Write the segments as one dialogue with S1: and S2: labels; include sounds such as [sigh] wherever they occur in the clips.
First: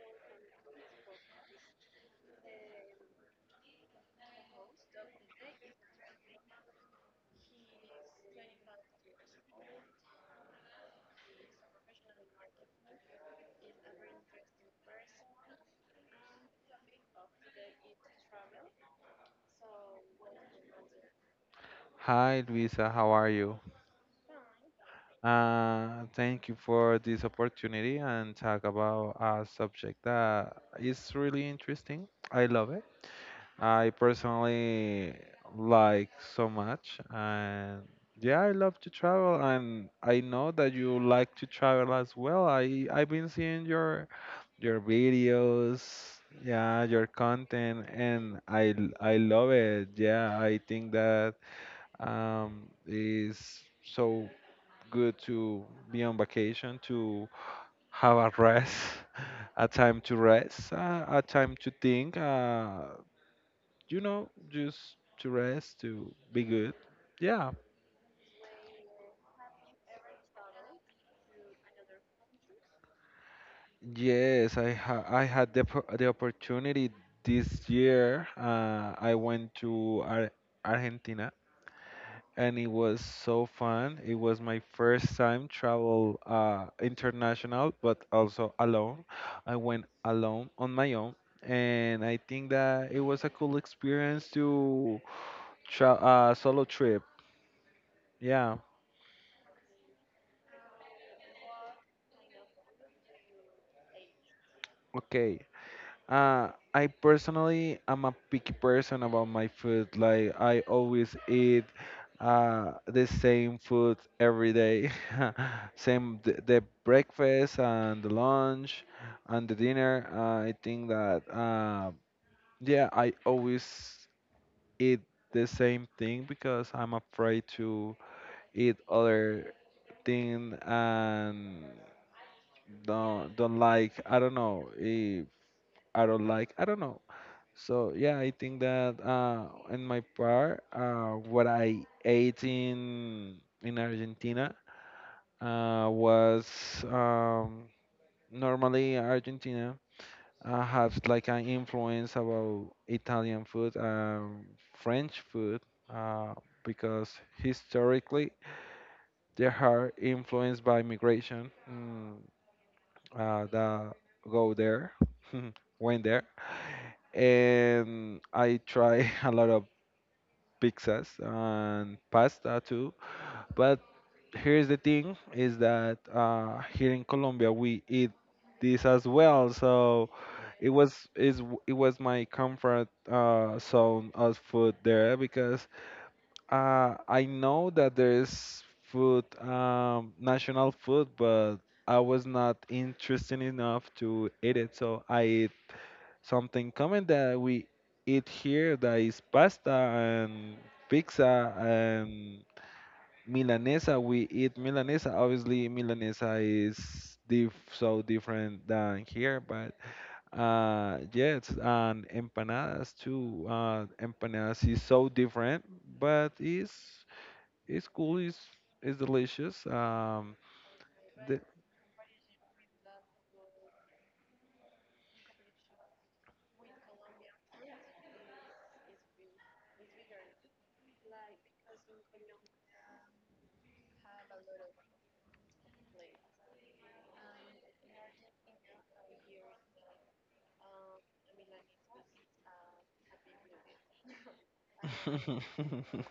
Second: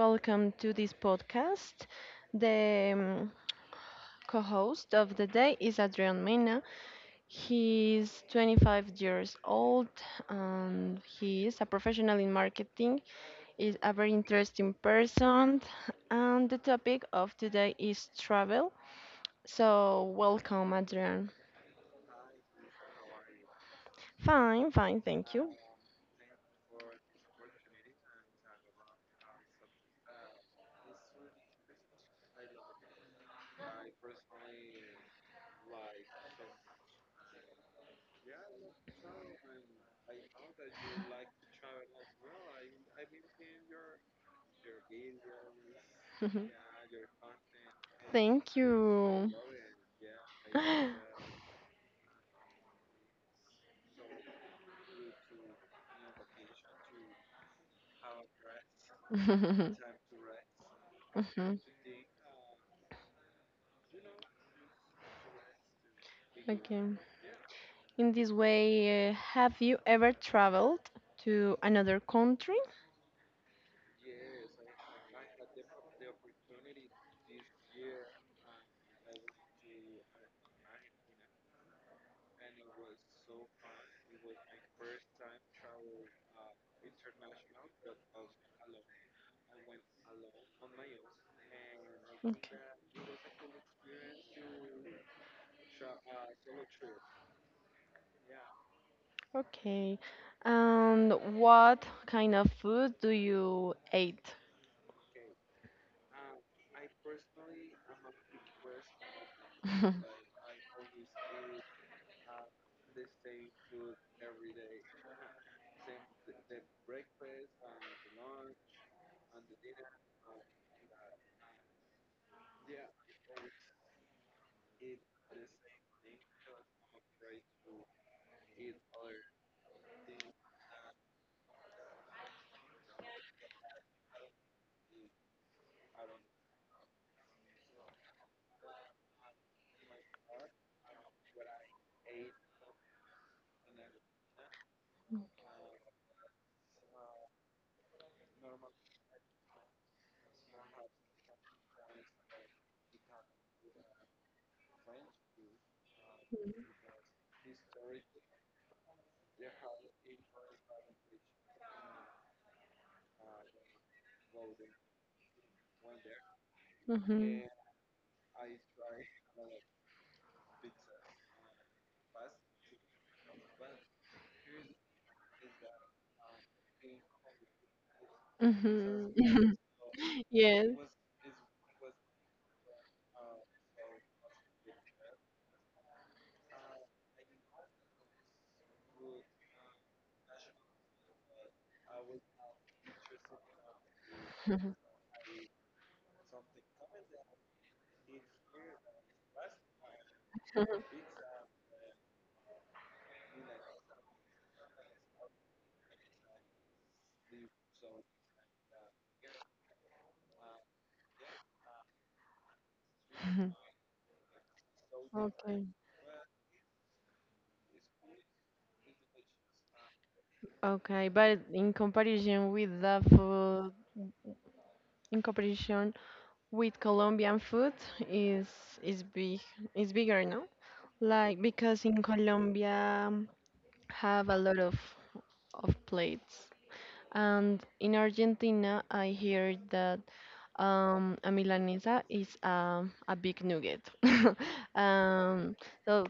S1: welcome to this podcast. The co host of the day is Adrian Mena. He's 25 years old and he is a professional in marketing, is a very interesting person, and the topic of today is travel. So, welcome, Adrian.
S2: Hi, Luisa. How are you?
S1: Fine, fine, thank you.
S2: Thank you for this opportunity and talk about a subject that is really interesting. I love it. I personally like so much, and yeah, I love to travel, and I know that you like to travel as well. I've been seeing your videos, yeah,
S1: [laughs]
S2: your content, and
S1: Thank
S2: I
S1: you.
S2: love it. Yeah, I think that
S1: [laughs]
S2: is so good to be on vacation, to have a rest, [laughs] a time
S1: [laughs]
S2: to rest, a time
S1: Mhm.
S2: to think, just to rest, to be good.
S1: Okay.
S2: Yeah.
S1: In this way, have you ever traveled to another country?
S2: Yes, I had the opportunity this year. I went to Ar Argentina and it was so fun. It was my first time travel international, but also alone. I went alone on my own, and I think
S1: Okay.
S2: that it was a cool experience to solo trip. Yeah.
S1: Okay. And what kind of food do you eat?
S2: Okay. I personally am a picky person about my food.
S1: [laughs]
S2: Like I always eat the same food every day. [laughs] Same the breakfast and the lunch and the dinner. I think that yeah, I always eat the same thing because I'm afraid to eat other thing and don't like. I don't know if I don't like. I don't know. So yeah, I think that in my part, what I ate in Argentina was um, normally Argentina has like an influence about Italian food, French food, uh, because historically they are influenced by migration that go there, [laughs] went there
S1: Mhm.
S2: and I try [laughs] a lot of pizzas and pasta too. But here's the thing: is that here in Colombia we eat
S1: Mhm.
S2: this as well.
S1: [laughs]
S2: So
S1: Yes.
S2: it was is it was my comfort zone of food there because I know that there's food, national food, but I was not interested enough to eat it.
S1: [laughs]
S2: So I something common that we eat here that is pasta and pizza and milanesa. We eat milanesa. Obviously, milanesa is diff so different than here, but yes, and empanadas too. Empanadas is so different,
S1: Okay.
S2: but it's cool. It's delicious.
S1: Okay,
S2: The-
S1: but in comparison with the food, in comparison with Colombian food is is big is bigger, no? Like because in Colombia have a lot of plates, and in Argentina I hear that a milanesa is a big nugget. [laughs] um, so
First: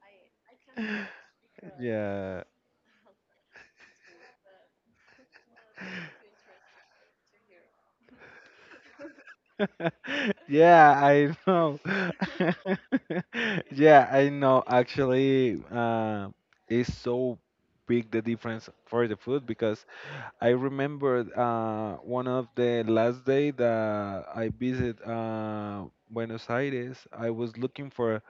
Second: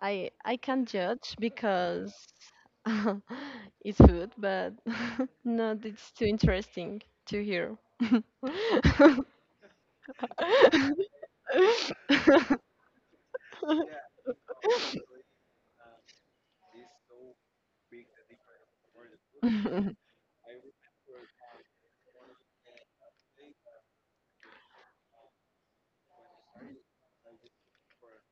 S1: I can't judge
S2: [laughs] [laughs]
S1: because
S2: yeah.
S1: [laughs] it's food, but [laughs] no, it's too interesting to hear. [laughs]
S2: [laughs] Yeah,
S1: [laughs]
S2: I know. [laughs] Yeah, I know. Actually, it's so big the difference for the food because I remember one of the last day that I visit Buenos Aires, I was looking for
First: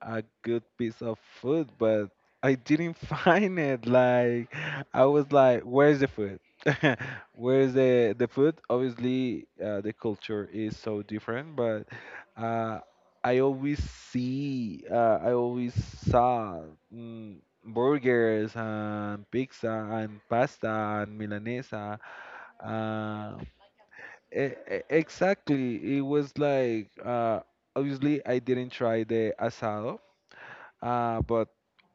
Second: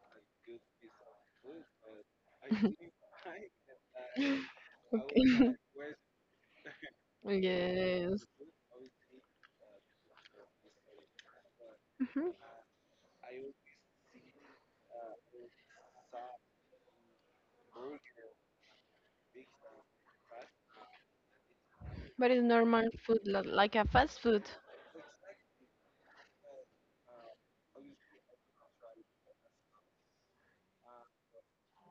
S2: a good piece of food, but I didn't [laughs] find it. Like I
S1: Okay.
S2: was like, where's the food? [laughs] Where's the
S1: Yes.
S2: the food? Obviously, the culture is so different, but
S1: Mhm.
S2: uh, I always saw mm, burgers and pizza and pasta and milanesa.
S1: But it's normal food,
S2: Uh,
S1: like a fast food.
S2: exactly, it was like obviously I didn't try the asado but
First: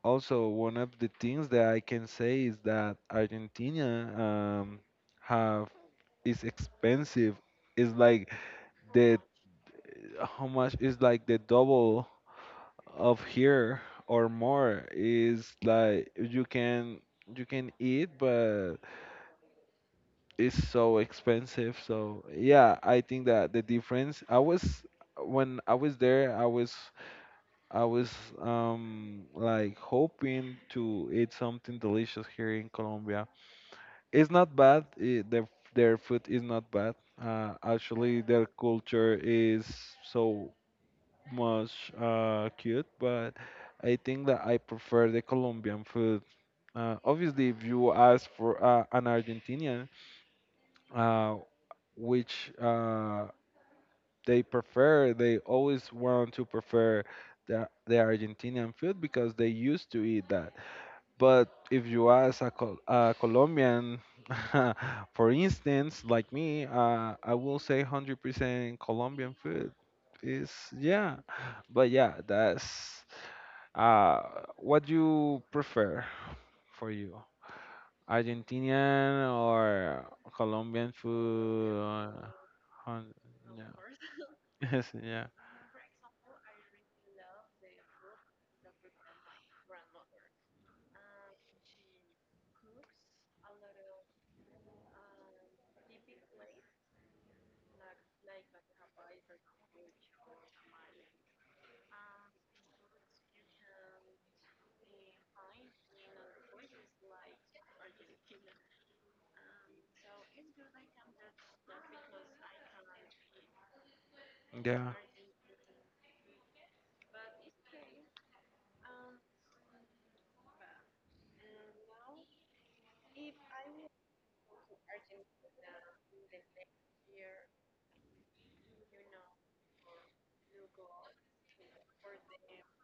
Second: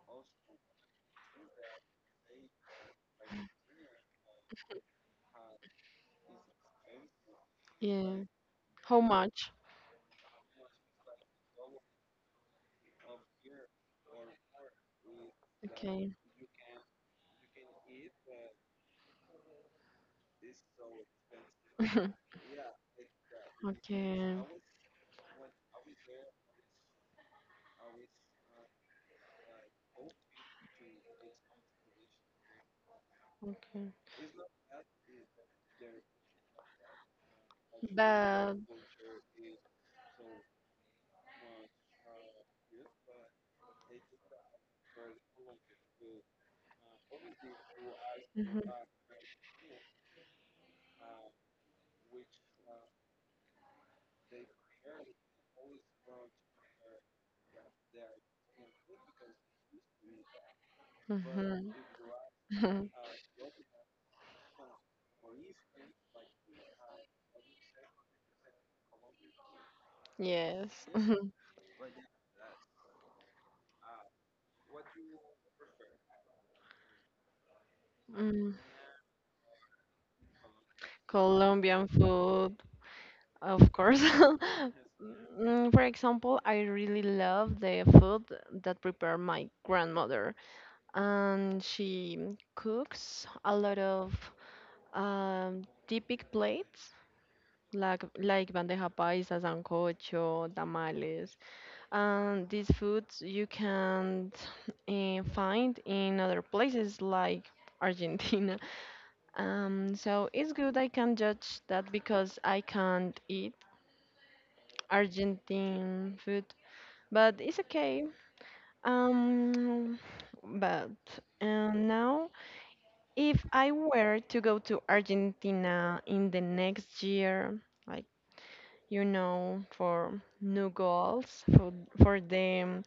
S2: also one of the things that I can say is that Argentina um, have is expensive. It's
S1: Yeah.
S2: like
S1: How
S2: the
S1: much?
S2: how much is like the double of here, or more. Is
S1: Okay.
S2: like you can eat, but it's so expensive. So
S1: [laughs]
S2: yeah, I think that the difference,
S1: Okay.
S2: I was when I was there, I was like hoping to eat something delicious here in Colombia.
S1: Okay.
S2: It's not bad. It, their food is not bad. Actually, their
S1: But.
S2: culture is so much cute, but I think that I prefer the Colombian food. Obviously, if you ask for
S1: Mhm.
S2: an Argentinian, uh, which they prefer, they always want to prefer the Argentinian food because they used to eat. But
S1: Mhm.
S2: if you ask a, Col-
S1: [laughs]
S2: a Colombian, [laughs] for instance, like me, I will say 100% Colombian food is,
S1: Yes. [laughs]
S2: yeah. But yeah, that's uh, what you prefer for you,
S1: Mm.
S2: Argentinian or Colombian food?
S1: Colombian food,
S2: Hun- yeah.
S1: of course.
S2: [laughs] Yes,
S1: [laughs]
S2: yeah.
S1: Mm, for example, I really love the food that prepared my grandmother, and she cooks a lot of typic plates like bandeja paisa, sancocho, tamales, and these foods you can't find in other places like Argentina. [laughs] So it's good I can judge that because I can't eat
S2: Yeah.
S1: Argentine food, but it's okay. Um, but now, if I were to go to Argentina in the next year, like you know, for new goals for the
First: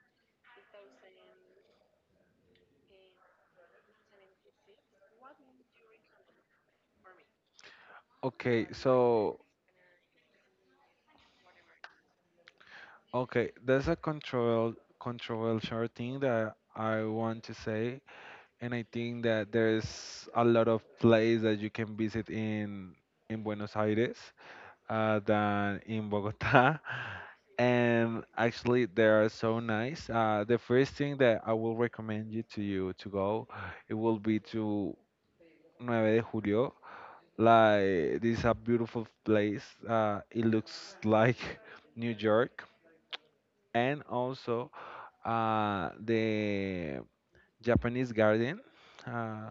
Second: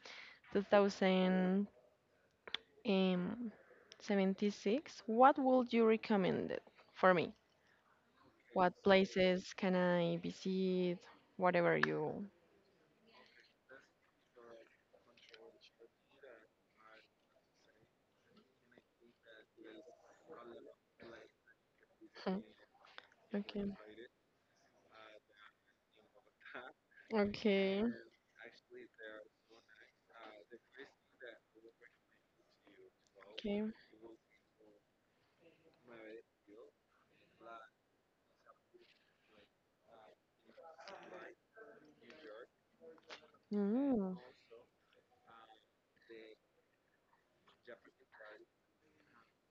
S1: 2076, what would you recommend it for me?
S2: Okay,
S1: What
S2: so
S1: places can I visit? Whatever you.
S2: Okay, there's a control controversial thing that I want to say, and I think that there's a lot of places that you can visit
S1: [laughs]
S2: in
S1: Okay.
S2: Buenos Aires than in Bogota, [laughs]
S1: Okay.
S2: and actually they are so nice. The first thing that I will recommend you to go,
S1: Okay.
S2: it will be to Nueve de Julio. Like this is a beautiful place. It looks like [laughs] New York, and
S1: Mm.
S2: also. The Japanese garden uh,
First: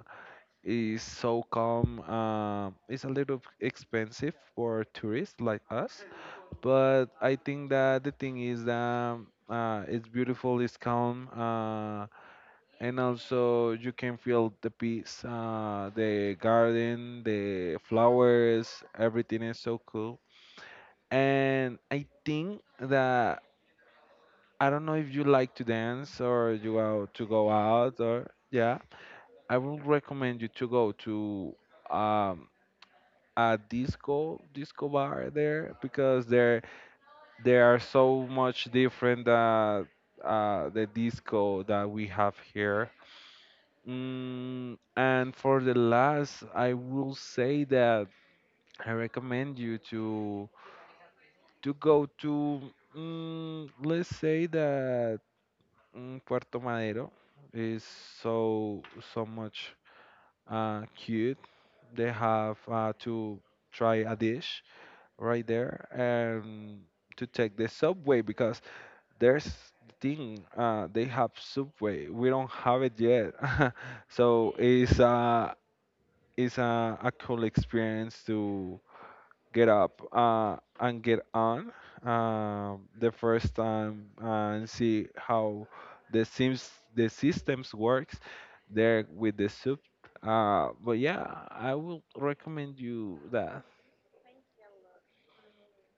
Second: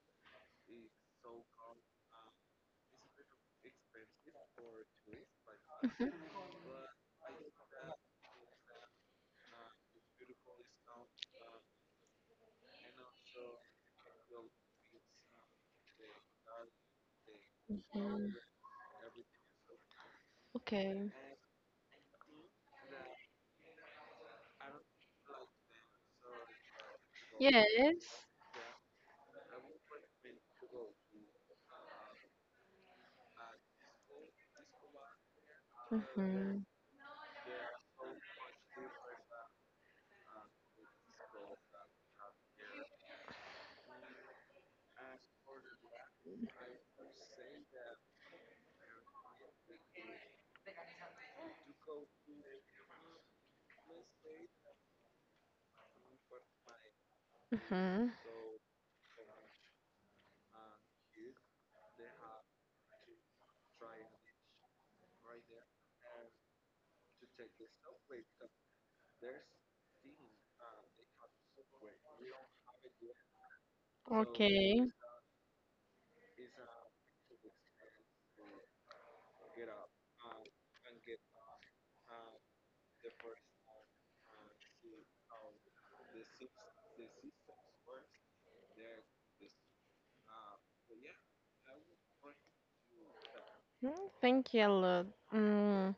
S2: is so calm. It's a little expensive for tourists like us,
S1: Mhm.
S2: but I think that the thing is that it's beautiful, it's calm, and also you can feel the peace. The garden, the
S1: Mhm.
S2: flowers, everything is so cool.
S1: Okay.
S2: And I think that I don't know if you like to dance or you out to go out
S1: Yes.
S2: or yeah. I would recommend you to go to um, a disco bar there because they're
S1: Mhm.
S2: they are so much different than the disco that we have here. And for the last, I will say that I recommend you to go to let's say that Puerto Madero is
S1: Mhm.
S2: so so much cute. They have to try a dish right there and to take the subway because there's thing they have subway. We don't have it yet, [laughs] so
S1: Okay.
S2: it's a cool experience to get up and get on the first time and see how the sims the systems works there with the soup. But yeah, I will recommend you that.
S1: Mm, thank you a lot. Mm.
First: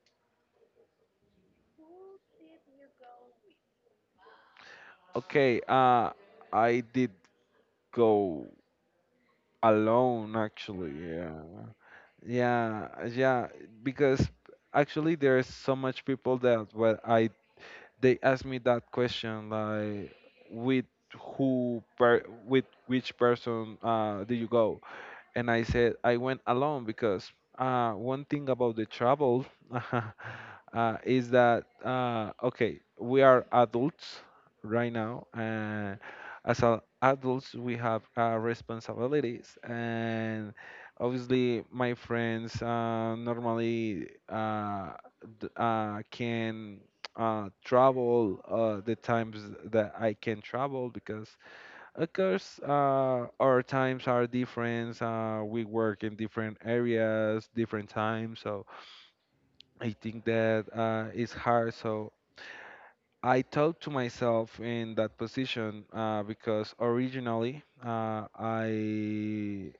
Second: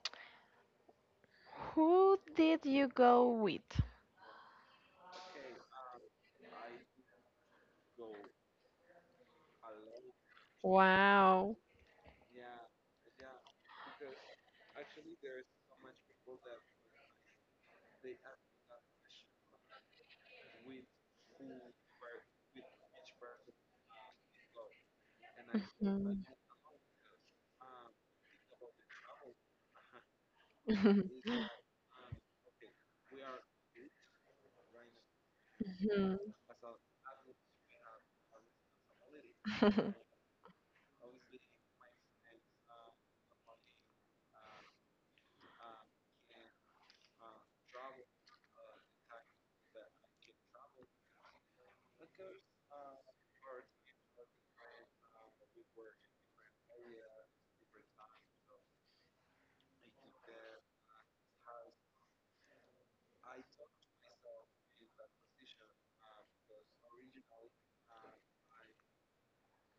S1: Who did you go with?
S2: Okay, I did go alone actually. Yeah,
S1: Wow.
S2: yeah, yeah. Because actually, there's so much people that what I they asked me that question like with with which person do you go, and I said I
S1: Mhm.
S2: went alone because one thing about the travel [laughs]
S1: Mhm.
S2: is that okay, we are adults right now, and adults we have responsibilities,
S1: [laughs]
S2: and obviously my friends normally can. Travel the times that I can travel because of course, our times are different. We work in different areas, different times. So I think that it's hard. So I talk to myself in that position because originally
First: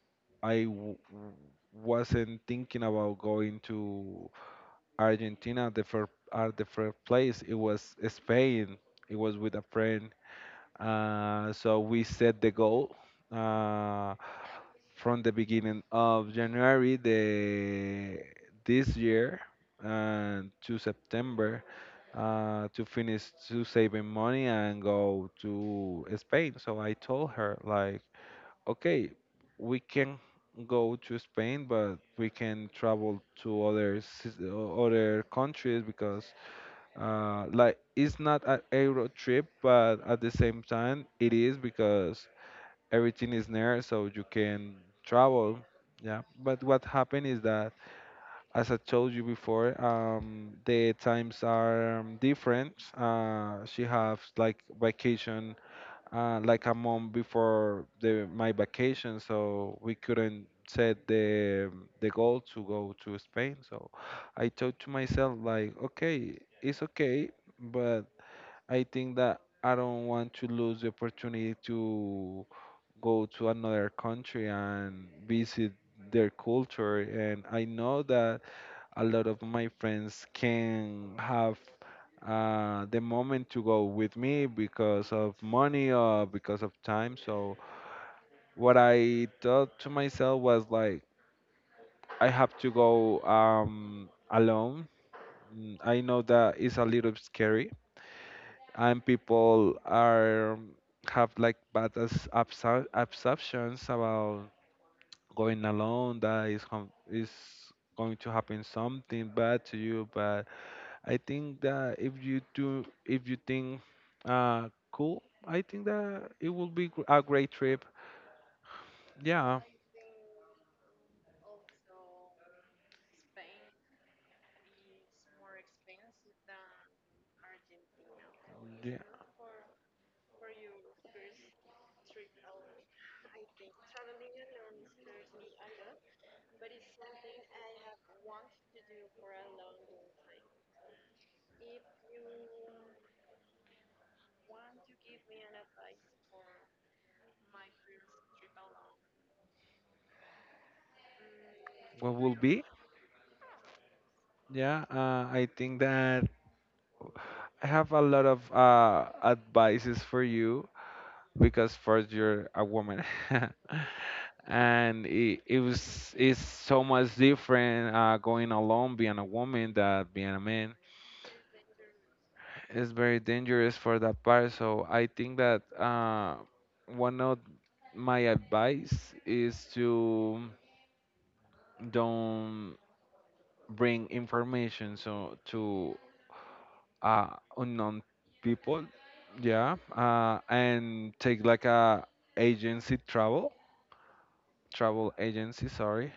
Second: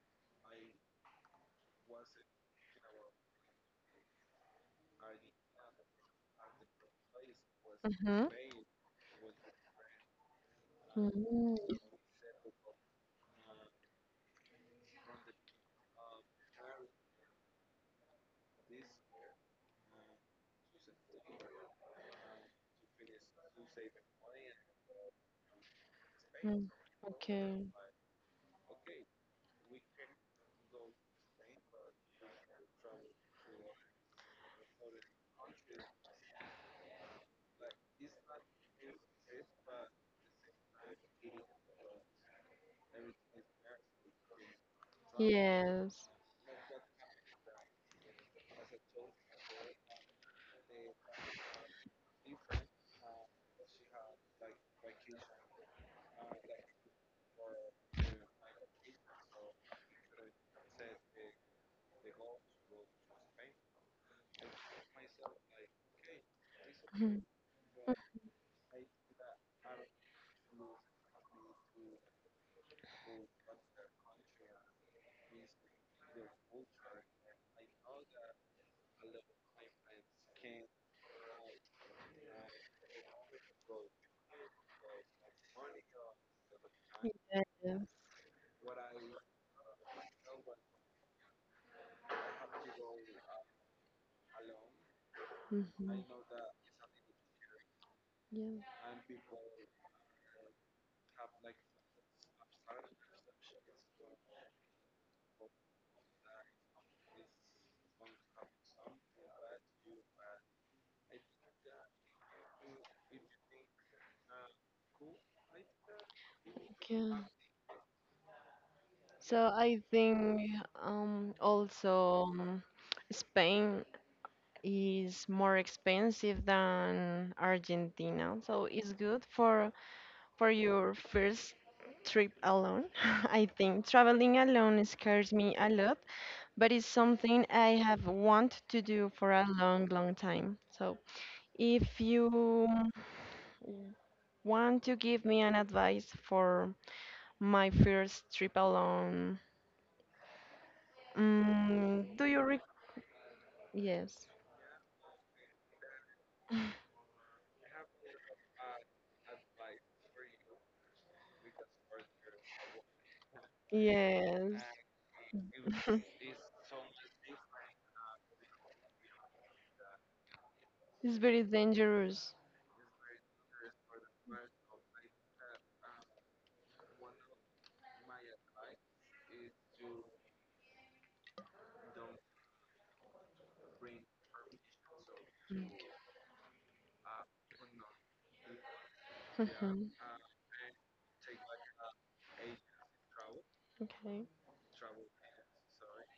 S2: I w- wasn't thinking about going to Argentina. The first place it was
S1: Mhm.
S2: Spain. It was with a friend.
S1: Mhm.
S2: So we set the goal. Uh, from the beginning of January the this year and to September to finish to saving money and go to Spain.
S1: Mhm.
S2: So I told her
S1: Okay.
S2: like, okay, we can go to Spain, but we can travel to other countries because like it's not an Euro trip, but at the same time it is because everything is there so you can travel.
S1: Yes.
S2: Yeah, but what happened is that, as I told you before, the times are different. She has like vacation like a month before the my vacation, so we couldn't set the goal to go to Spain. So I thought to myself like, okay, it's
S1: [laughs] Mhm.
S2: okay, but I think that I don't want to lose the opportunity to go to another country and visit their culture. And I know that a lot of my friends can have the moment to go with me because of money or because of time.
S1: Yes.
S2: So what I thought to myself was like, I have to go alone. I
S1: Mhm.
S2: know that it's a little scary,
S1: Yeah.
S2: and people are have like bad absorptions about going alone, that is is going to happen something bad to you, but I think that if you do if you think cool, I think that it will be
S1: Yeah.
S2: a great trip.
S1: So
S2: Yeah,
S1: I think also Spain is more expensive than Argentina, so it's
S2: yeah.
S1: good for your first trip alone. [laughs] I think traveling alone scares me a lot, but it's something I have want to do for a long, long time. So if you want to give me an advice for my first trip alone.
S2: What
S1: Mm, do
S2: will
S1: you
S2: be?
S1: Yes.
S2: Yeah, I think that I have a lot of advices for you because first you're a woman [laughs]
S1: Yes.
S2: and it, it
S1: [laughs]
S2: was it's so much different going alone being a woman than being a man.
S1: It's very dangerous. [laughs]
S2: It's very dangerous for that part, so I think that one of my advice is to don't bring information so to uh, unknown people.
S1: Mm.
S2: Yeah,
S1: Mhm.
S2: and take like a agency travel,
S1: Okay.
S2: travel agency, sorry.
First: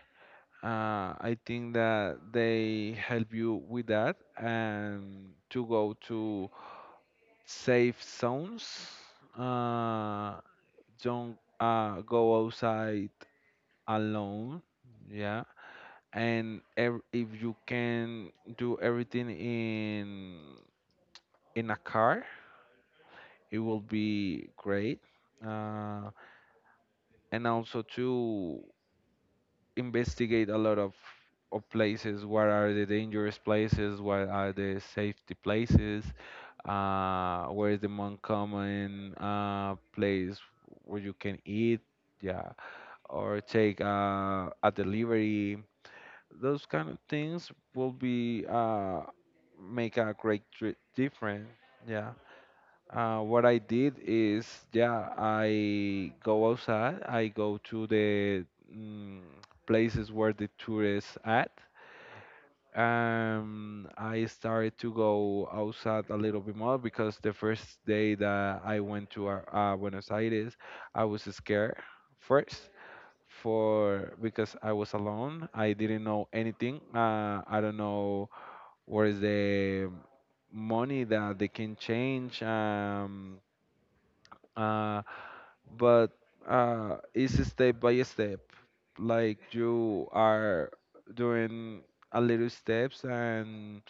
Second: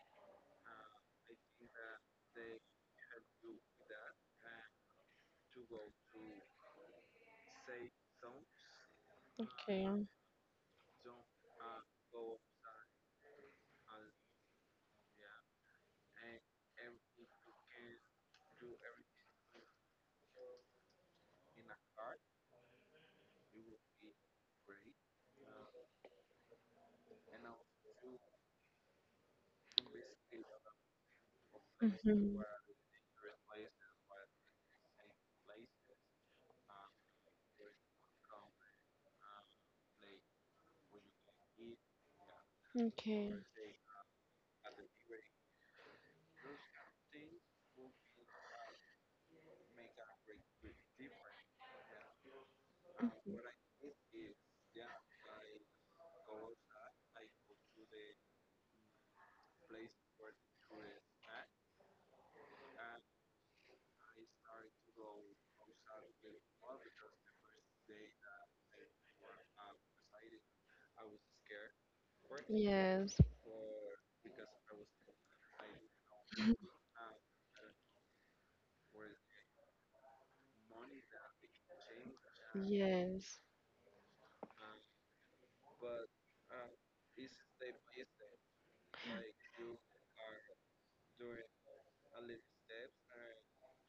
S2: I think that they help you with that and to go to safe zones.
S1: Okay.
S2: Uh, don't go outside alone. Yeah. And ev if you can do everything in a car, it will be great. Uh, and also to investigate a lot of places.
S1: Mhm.
S2: What are the dangerous places? What are the safety places? Where is the most common place where you can eat? Yeah,
S1: Okay.
S2: or take a delivery. Those kind of things will be make a great difference. Yeah.
S1: Mhm.
S2: What I did is, yeah, I go outside. I go to the mm, places where the tourists at. I started to go outside a little bit more because the first day that I went to Buenos Aires, I was scared first,
S1: Yes.
S2: for because I was alone. I didn't know anything. I don't know where is the money that they can change.
S1: Yes.
S2: Uh, but it's step by step. Like you are doing a little steps, and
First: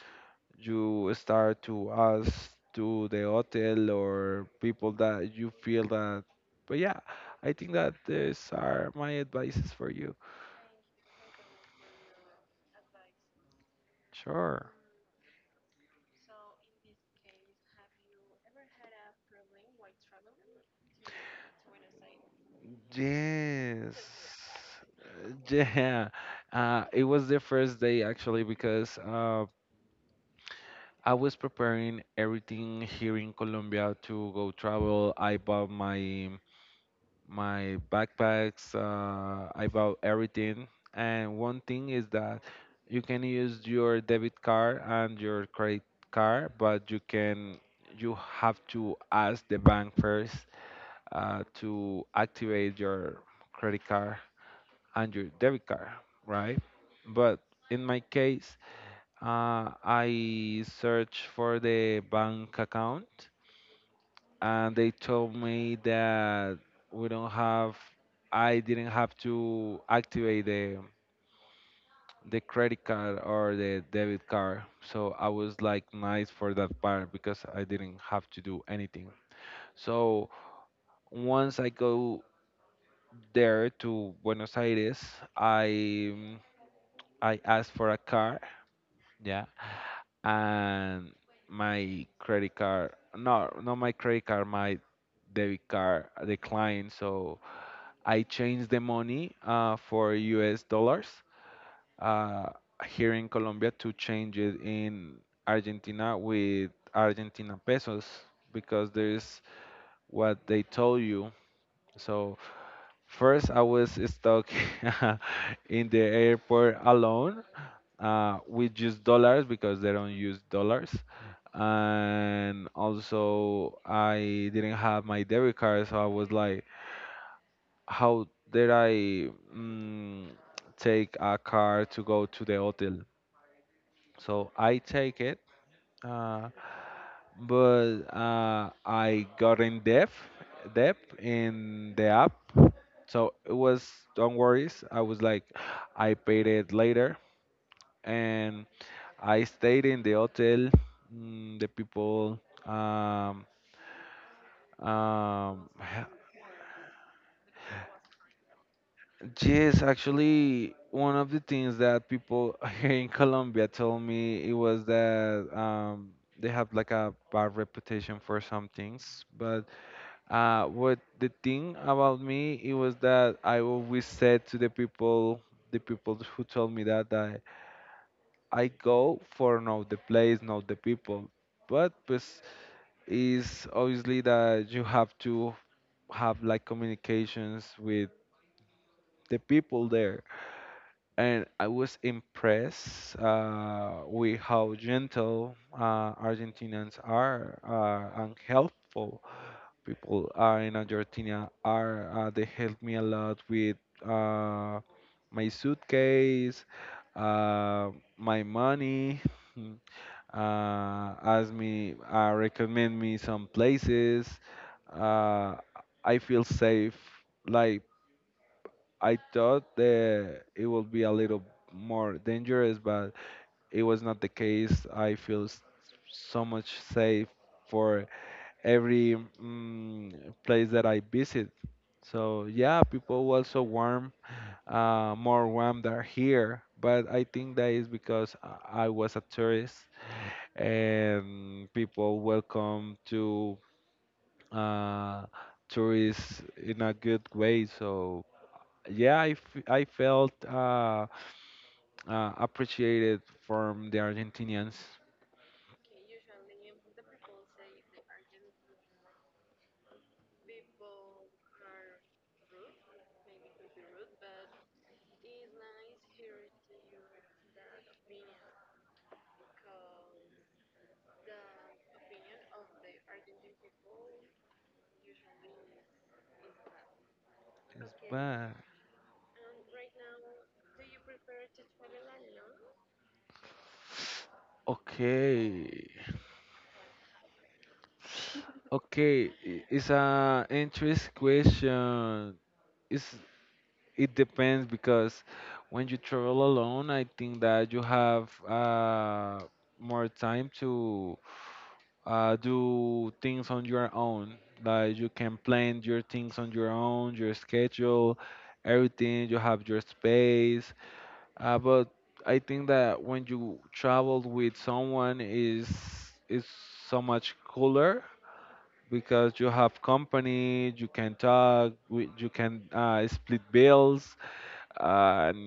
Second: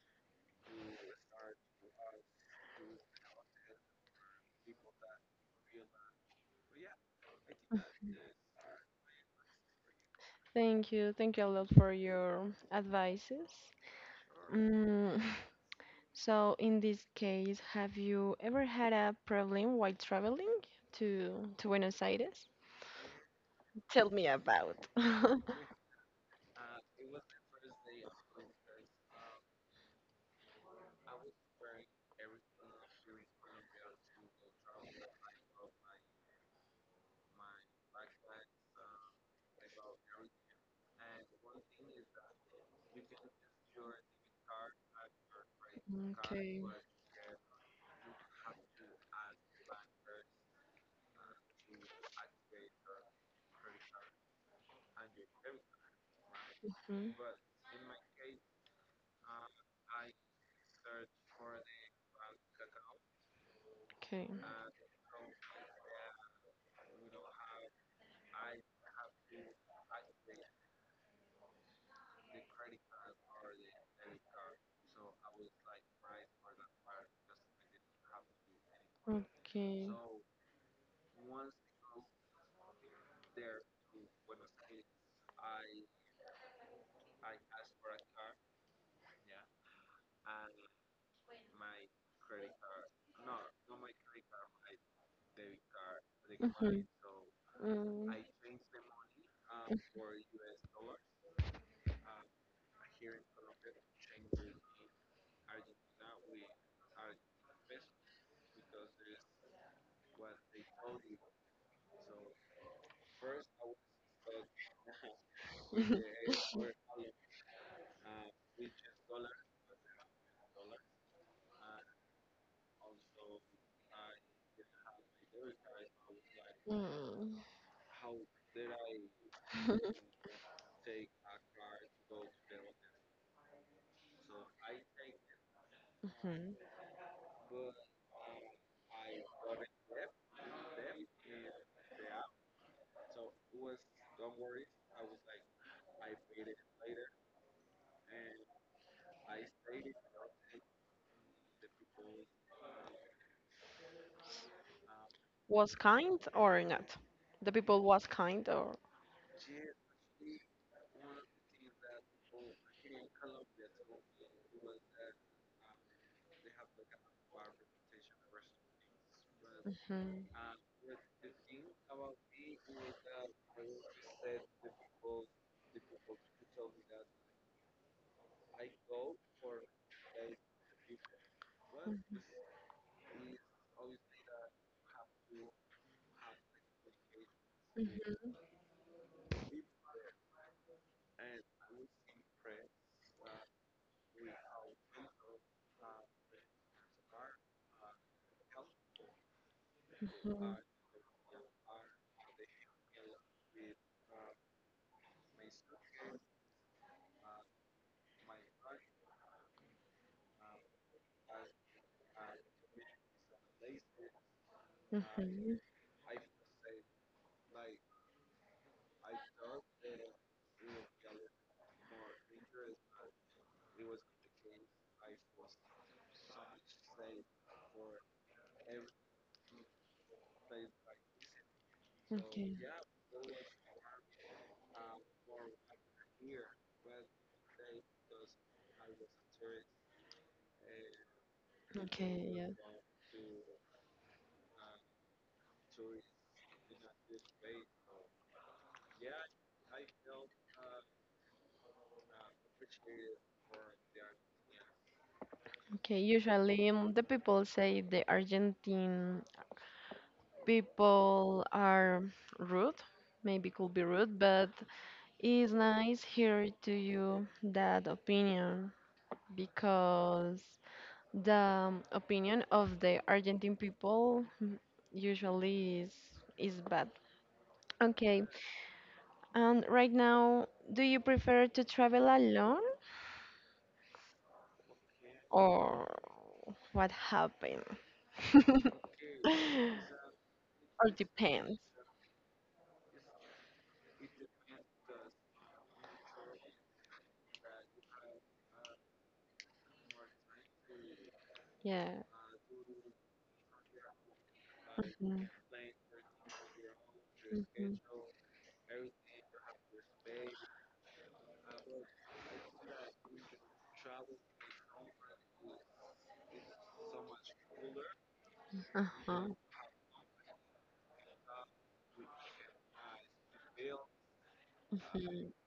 S2: you start to ask to the hotel or people that you feel that. But yeah, I think that these are my advices for you.
S1: Thank you. Thank you a lot for your advices.
S2: Sure.
S1: Mm, so, in this case, have you ever had a problem while traveling to to Buenos Aires?
S2: Yes.
S1: Tell
S2: [laughs]
S1: me about. [laughs]
S2: Yeah. It was the first day actually because I was preparing everything here in Colombia to go travel. I bought my backpacks. I bought everything. And one thing is that you can use your debit card and your credit card,
S1: Okay.
S2: but you have to ask the bank first to activate your credit card and your debit card, right?
S1: Mhm.
S2: But in my case, I searched for the bank account,
S1: Okay.
S2: and they told me that we don't have, I didn't have to activate the credit card or the debit card. So I was like nice for that part because I didn't have to do anything.
S1: Okay.
S2: So once I go there to Buenos Aires, I I asked for a car. Yeah. And my credit card no not my credit card my debit card
S1: Mhm.
S2: declined. So
S1: Mm.
S2: I changed the money for US dollars uh, here in Colombia to change it in Argentina with Argentina pesos, because there's what they told you. So first I was stuck [laughs] in the
S1: Mhm.
S2: airport alone. We use dollars because they don't use dollars. And also, I didn't have my debit card, so I was like,
S1: Mm.
S2: how did I
S1: [laughs]
S2: mm, take a car to go to the hotel? So I take it, uh,
S1: Mhm.
S2: but I got in debt, debt in the app. So it was, don't worries. I was like, I paid it later, and I stayed in the hotel. The people, um, um,
S1: Was
S2: [sighs]
S1: kind or not? The people was kind or.
S2: yes, actually, one of the things that people [laughs] here in Colombia told me, it was that they have like a bad reputation for some things. But
S1: Mhm.
S2: what the thing about me, it was that I always said to the people who told me that I go for know the place, know the people. But pues is obviously that you have to have like communications with
S1: Mhm.
S2: the people there. And I was impressed with how gentle Argentinians are, and helpful people
S1: Mhm.
S2: are in Argentina are. They helped me a lot with uh, my suitcase, uh, my money. [laughs] Ask me, recommend me some places. Uh,
S1: Mhm.
S2: I feel safe. Like I thought that it would be a little more dangerous, but it was not the case. I feel so much safe for every place that I visit. So
S1: Okay.
S2: yeah, people were so warm, more warm than here. But I think that is because I was a tourist, and people
S1: Okay. Yeah.
S2: welcome to uh, tourists in a good way. So yeah, I felt appreciated from the Argentinians.
S1: Okay, usually the people say the Argentine people are rude, maybe could be rude, but it's nice hear to you that opinion because the opinion of the Argentine people mm, usually is bad.
S2: Yes.
S1: Okay,
S2: But
S1: and right now, do you prefer to travel alone
S2: okay,
S1: or what happened? [laughs]
S2: okay, it's a
S1: Or
S2: interest
S1: depends.
S2: question. It's it depends because when you travel alone, I think that you have uh, more time to
S1: Yeah.
S2: do things on your own. Like you
S1: Mm.
S2: can plan your things on your own, your
S1: Mhm.
S2: schedule, everything. You have your space. But I think that when you travel with someone is so much cooler
S1: Uh-huh.
S2: because you have company, you can talk, you can split bills.
S1: Mhm.
S2: And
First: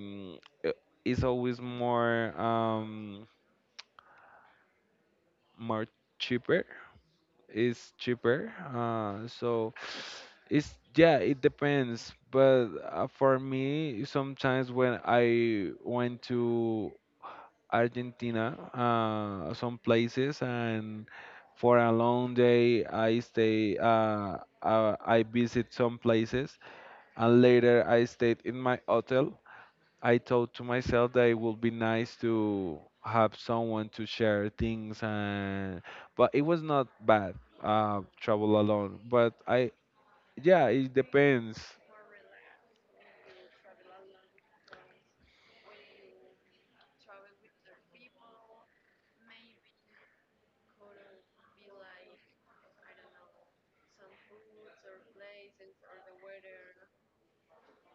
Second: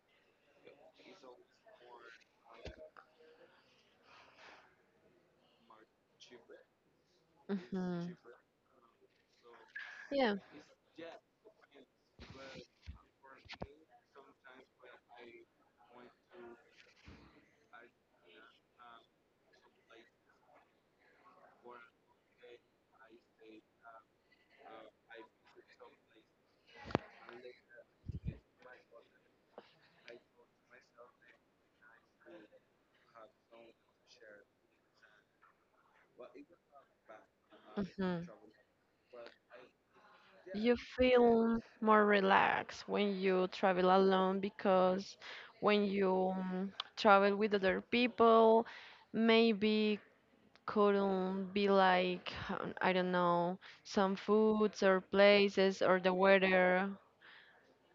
S2: i- it's always more more cheaper, is
S1: Mhm.
S2: cheaper. So
S1: Yeah.
S2: it's yeah, it depends. But for me, sometimes when I went to Argentina, some places, and for a long day, I stay. I visit some places, and later I stayed in my hotel. I thought to myself that it would be nice to have someone to share things, and but it was not bad
S1: Mhm.
S2: travel alone, but I, yeah,
S1: You
S2: it depends.
S1: feel more relaxed when you travel alone because when you travel with other people, maybe couldn't be like, I don't know, some foods or places or the weather.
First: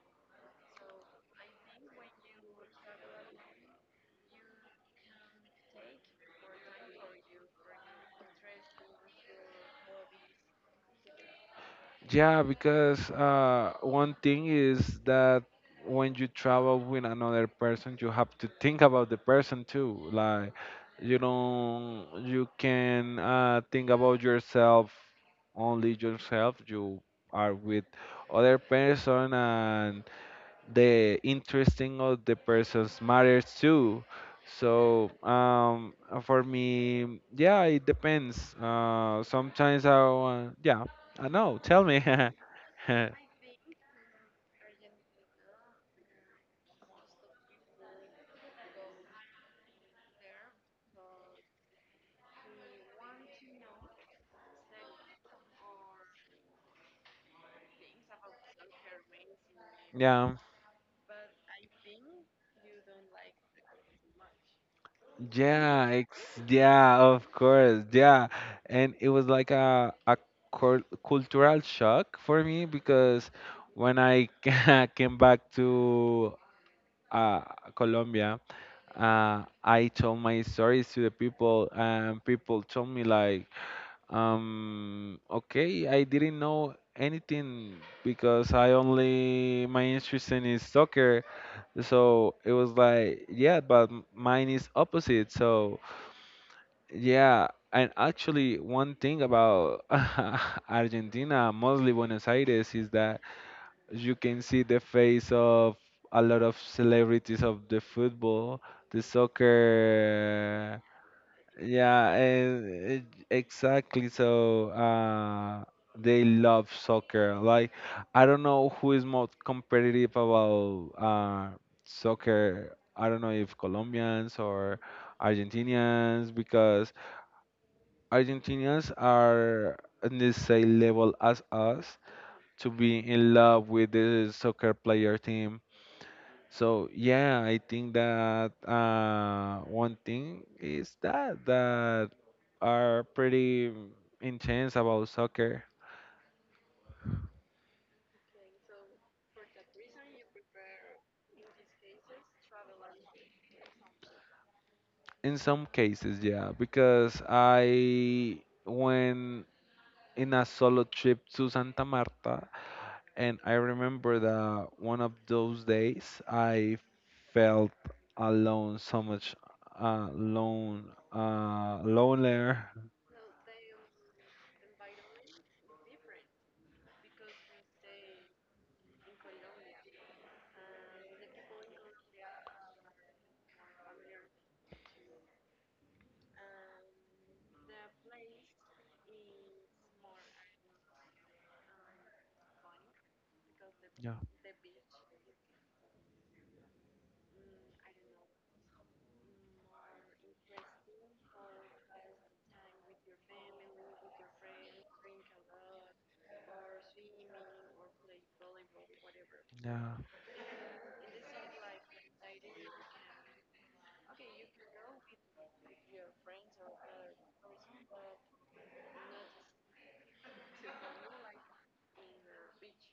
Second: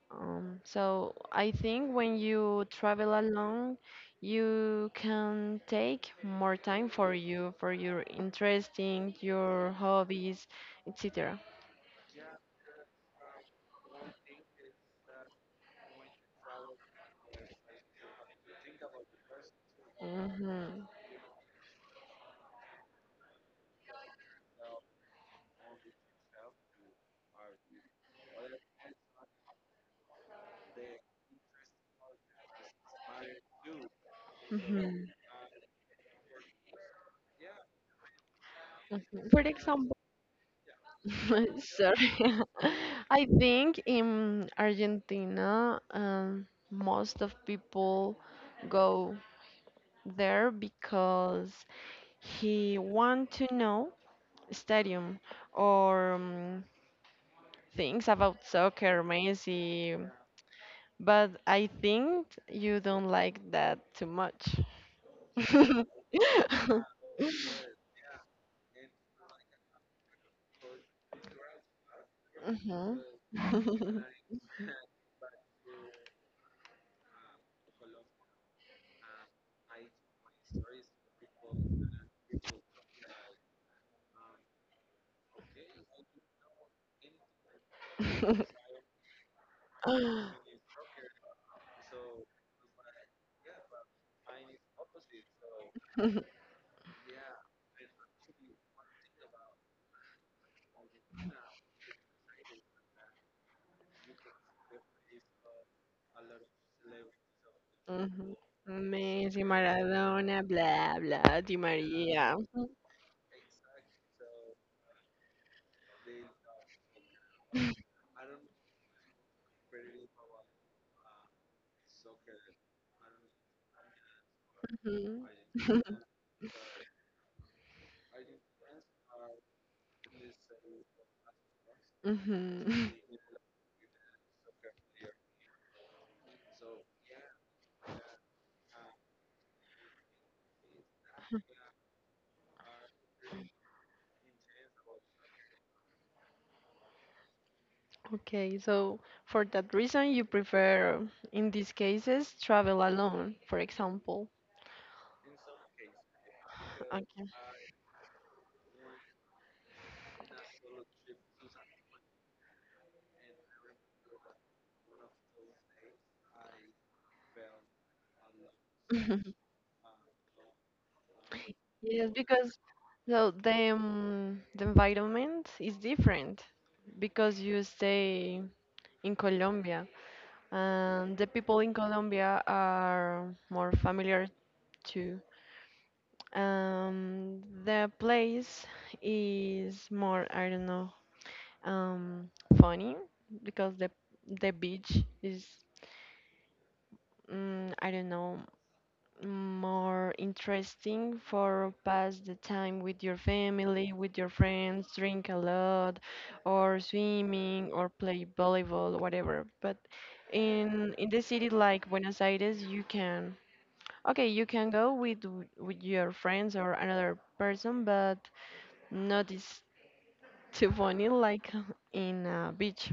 S1: So I think when you travel alone, you can take more time for you, for your interesting, your hobbies, etc.
S2: Yeah, because one thing is that when you travel with another person, you have to think about the person too. Like
S1: Mm-hmm.
S2: you know, you can think about yourself, only yourself. You are with other person, and the interesting of the persons matters too.
S1: Mm-hmm.
S2: So for me, yeah, it depends.
S1: Where
S2: Sometimes I want, yeah, I know.
S1: [laughs]
S2: Tell me.
S1: sorry.
S2: [laughs]
S1: [laughs] I think in Argentina, most of people go there because he want to know stadium or things about soccer, Messi,
S2: Yeah,
S1: but I think you don't like that too much.
S2: yeah, ex
S1: [laughs]
S2: yeah, of course, yeah, and it was like a cul cultural shock for me
S1: Mhm.
S2: because when I
S1: [laughs]
S2: [laughs] came back to uh, Colombia, I told my stories to the people, and people told me like, okay, I didn't know anything because I only my interest in is soccer. So it was like, yeah, but mine is opposite. So yeah, and actually, one thing about [laughs] Argentina, mostly Buenos Aires, is that you can see the face of a lot of celebrities of the
S1: Mhm.
S2: football, the
S1: Messi, Maradona,
S2: soccer.
S1: blah blah, Di
S2: Yeah,
S1: Maria.
S2: and exactly. So they love soccer. Like I don't know who is most competitive about soccer. I don't know if Colombians or
S1: Mhm. [laughs]
S2: Argentinians, because Argentinians are in the same level as us to
S1: Mhm.
S2: be in love with the soccer player team. So yeah, I think that one thing is that are pretty intense about soccer.
S1: Okay, so for that reason, you prefer, in these cases, travel alone, for example.
S2: In some cases, yeah, because
S1: Okay.
S2: I went in a solo trip to Santa Marta, and I remember that one of those days I felt alone so much,
S1: [laughs]
S2: alone,
S1: Yes, because
S2: lonelier.
S1: so the environment is different because you stay in Colombia and the people in Colombia are more familiar too. The place is more I don't know um funny because
S2: Yeah,
S1: the beach is mm, I don't know more interesting for pass the time with your family, with your friends, drink a lot, or swimming, or play volleyball, whatever.
S2: yeah.
S1: But in the city like Buenos Aires, you can okay, you can go with with your friends or another person, but not is too funny like [laughs] in a beach,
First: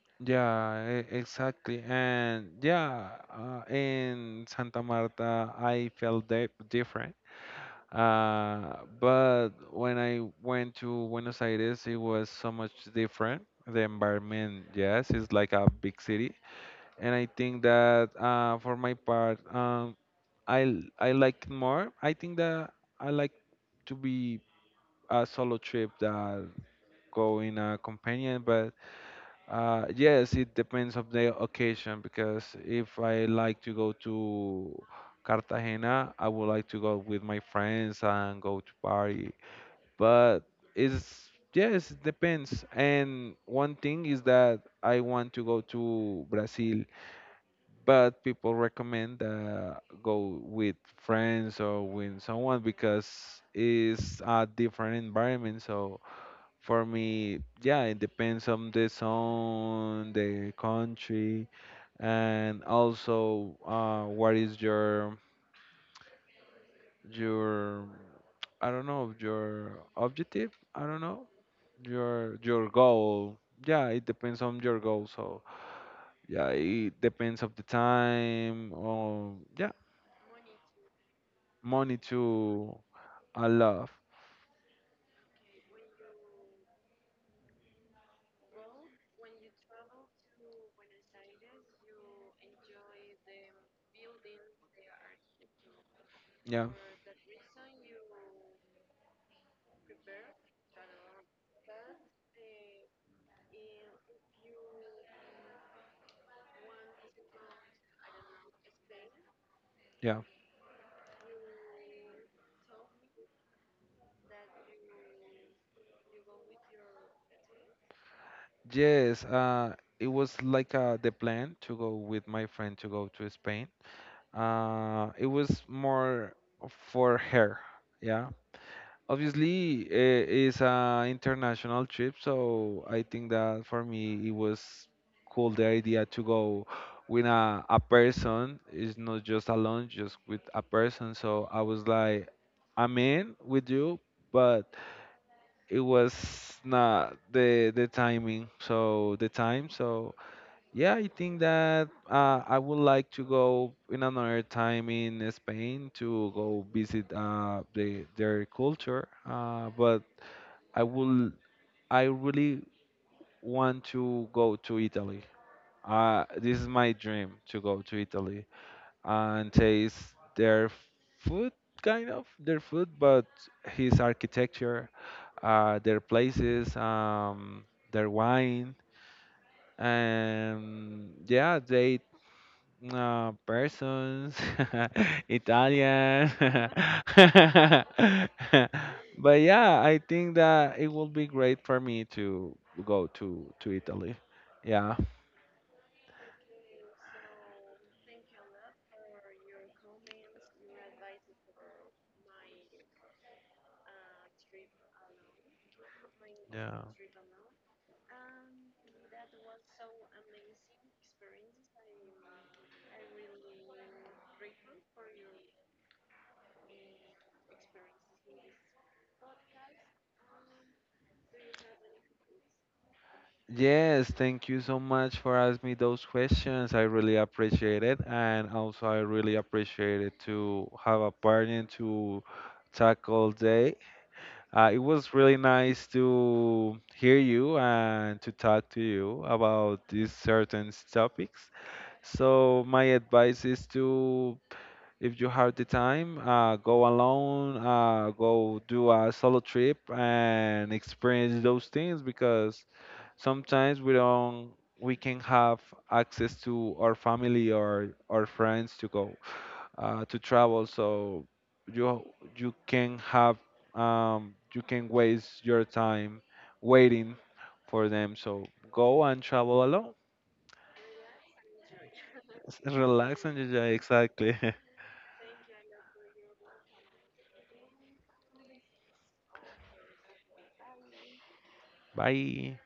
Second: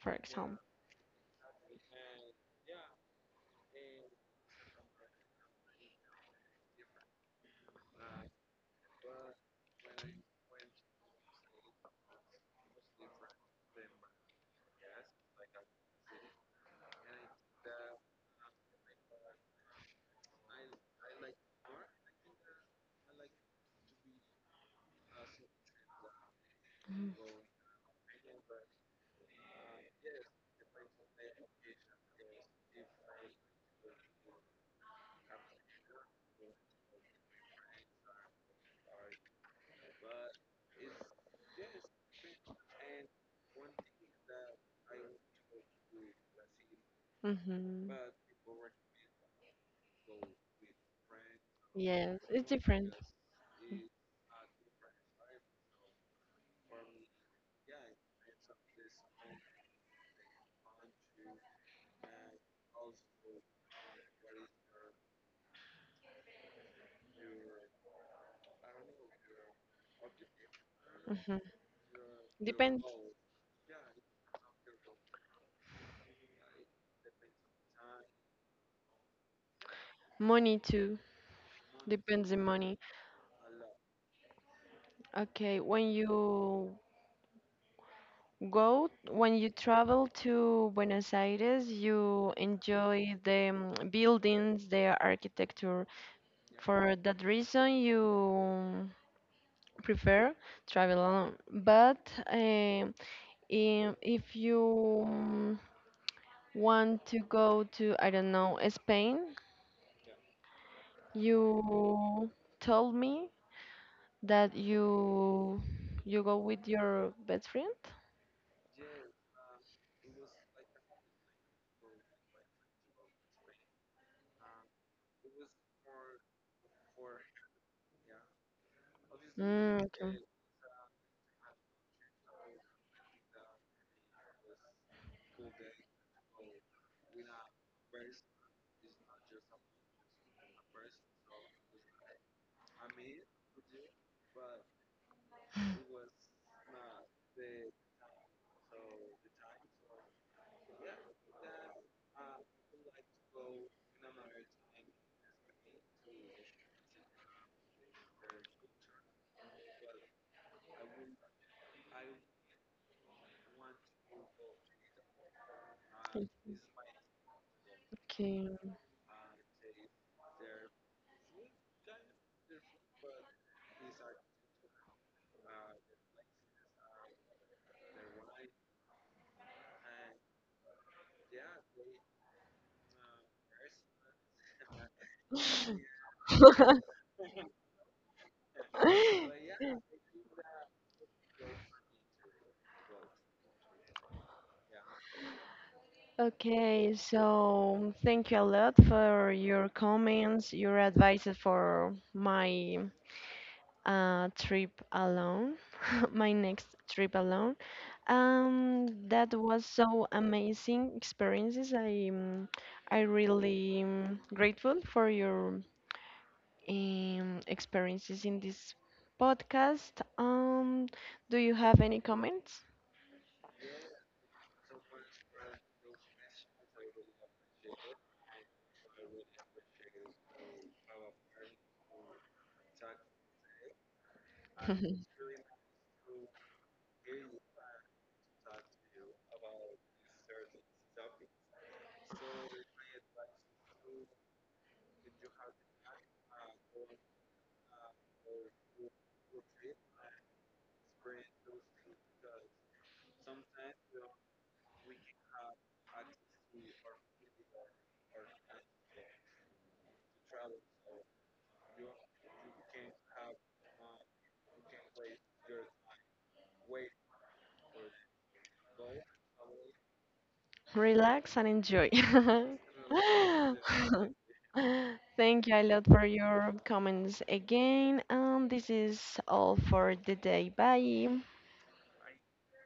S1: for example.
S2: Yeah, exactly. And yeah, in Santa Marta, I felt di different. But when I went to Buenos Aires, it was so much different. The environment, yes, it's like a big city. And I think that for my part, I like it more. I think that I like to be a solo trip that go in a companion, but yes, it depends of the occasion, because if I like to go to Cartagena, I would like to go with my friends and go to party. But it's yes, it depends. And one thing is that I want to go to Brazil,
S1: Mm-hmm.
S2: but people recommend go with friends or
S1: Yes,
S2: with
S1: it's
S2: someone
S1: different.
S2: because it's a different environment. So for me, yeah, it depends on the song, the country, and also what is your I don't know, your objective. I don't know
S1: Mm-hmm.
S2: your
S1: Depends
S2: goal. Yeah, it depends on your goal. So yeah, it depends of the time. Or yeah,
S1: money too.
S2: money
S1: Depends the
S2: to
S1: money.
S2: I love.
S1: Okay, when you go, when you travel to Buenos Aires, you enjoy the buildings, the architecture.
S2: Yeah,
S1: For that reason, you prefer travel alone. But um in, if you want to go to, I don't know, Spain,
S2: yeah.
S1: you told me that you go with your best friend?
S2: Yes, it was like the plan to go with my friend to go to Spain. It was more for her, yeah.
S1: Mm,
S2: Obviously,
S1: okay.
S2: it's an international trip, so I think that for me it was cool the idea to go with a person. It's not just alone, just with a person. So I was like, I'm in with you, but it was not the timing, so the time. So yeah, I think that I would like to go in another time in Spain to go visit their culture, but I will I really want to go to Italy. This is my dream, to go to Italy and taste their food, kind of their food, but his architecture, their places, their wine, and yeah, they, persons, [laughs] Italian.
S1: Okay.
S2: [laughs] But yeah, I
S1: [laughs]
S2: think that it would be great for me to go to Italy. Yeah.
S1: Okay, so thank you a lot for your comments, your advice for my trip alone, [laughs] my next
S2: Yeah.
S1: trip alone. That was so amazing experiences. I really grateful for your experiences in this podcast. Um, do you have any comments?
S2: Yes, thank you so much for asking me those questions. I really appreciate it, and also I really appreciate it to have a partner to tackle day. It
S1: [laughs]
S2: was really nice to hear you and to talk to you about these certain topics. So my advice is to, if you have the time, go alone, go do a solo trip and experience those things, because sometimes we don't, we can have access to our family or our friends to go to travel. So you you can have, you can waste your time waiting for them. So go and travel alone.
S1: Relax and enjoy. [laughs]
S2: Relax and enjoy exactly.
S1: Thank you a lot for your comments again. And this is all for the day. Bye.
S2: [laughs] Bye.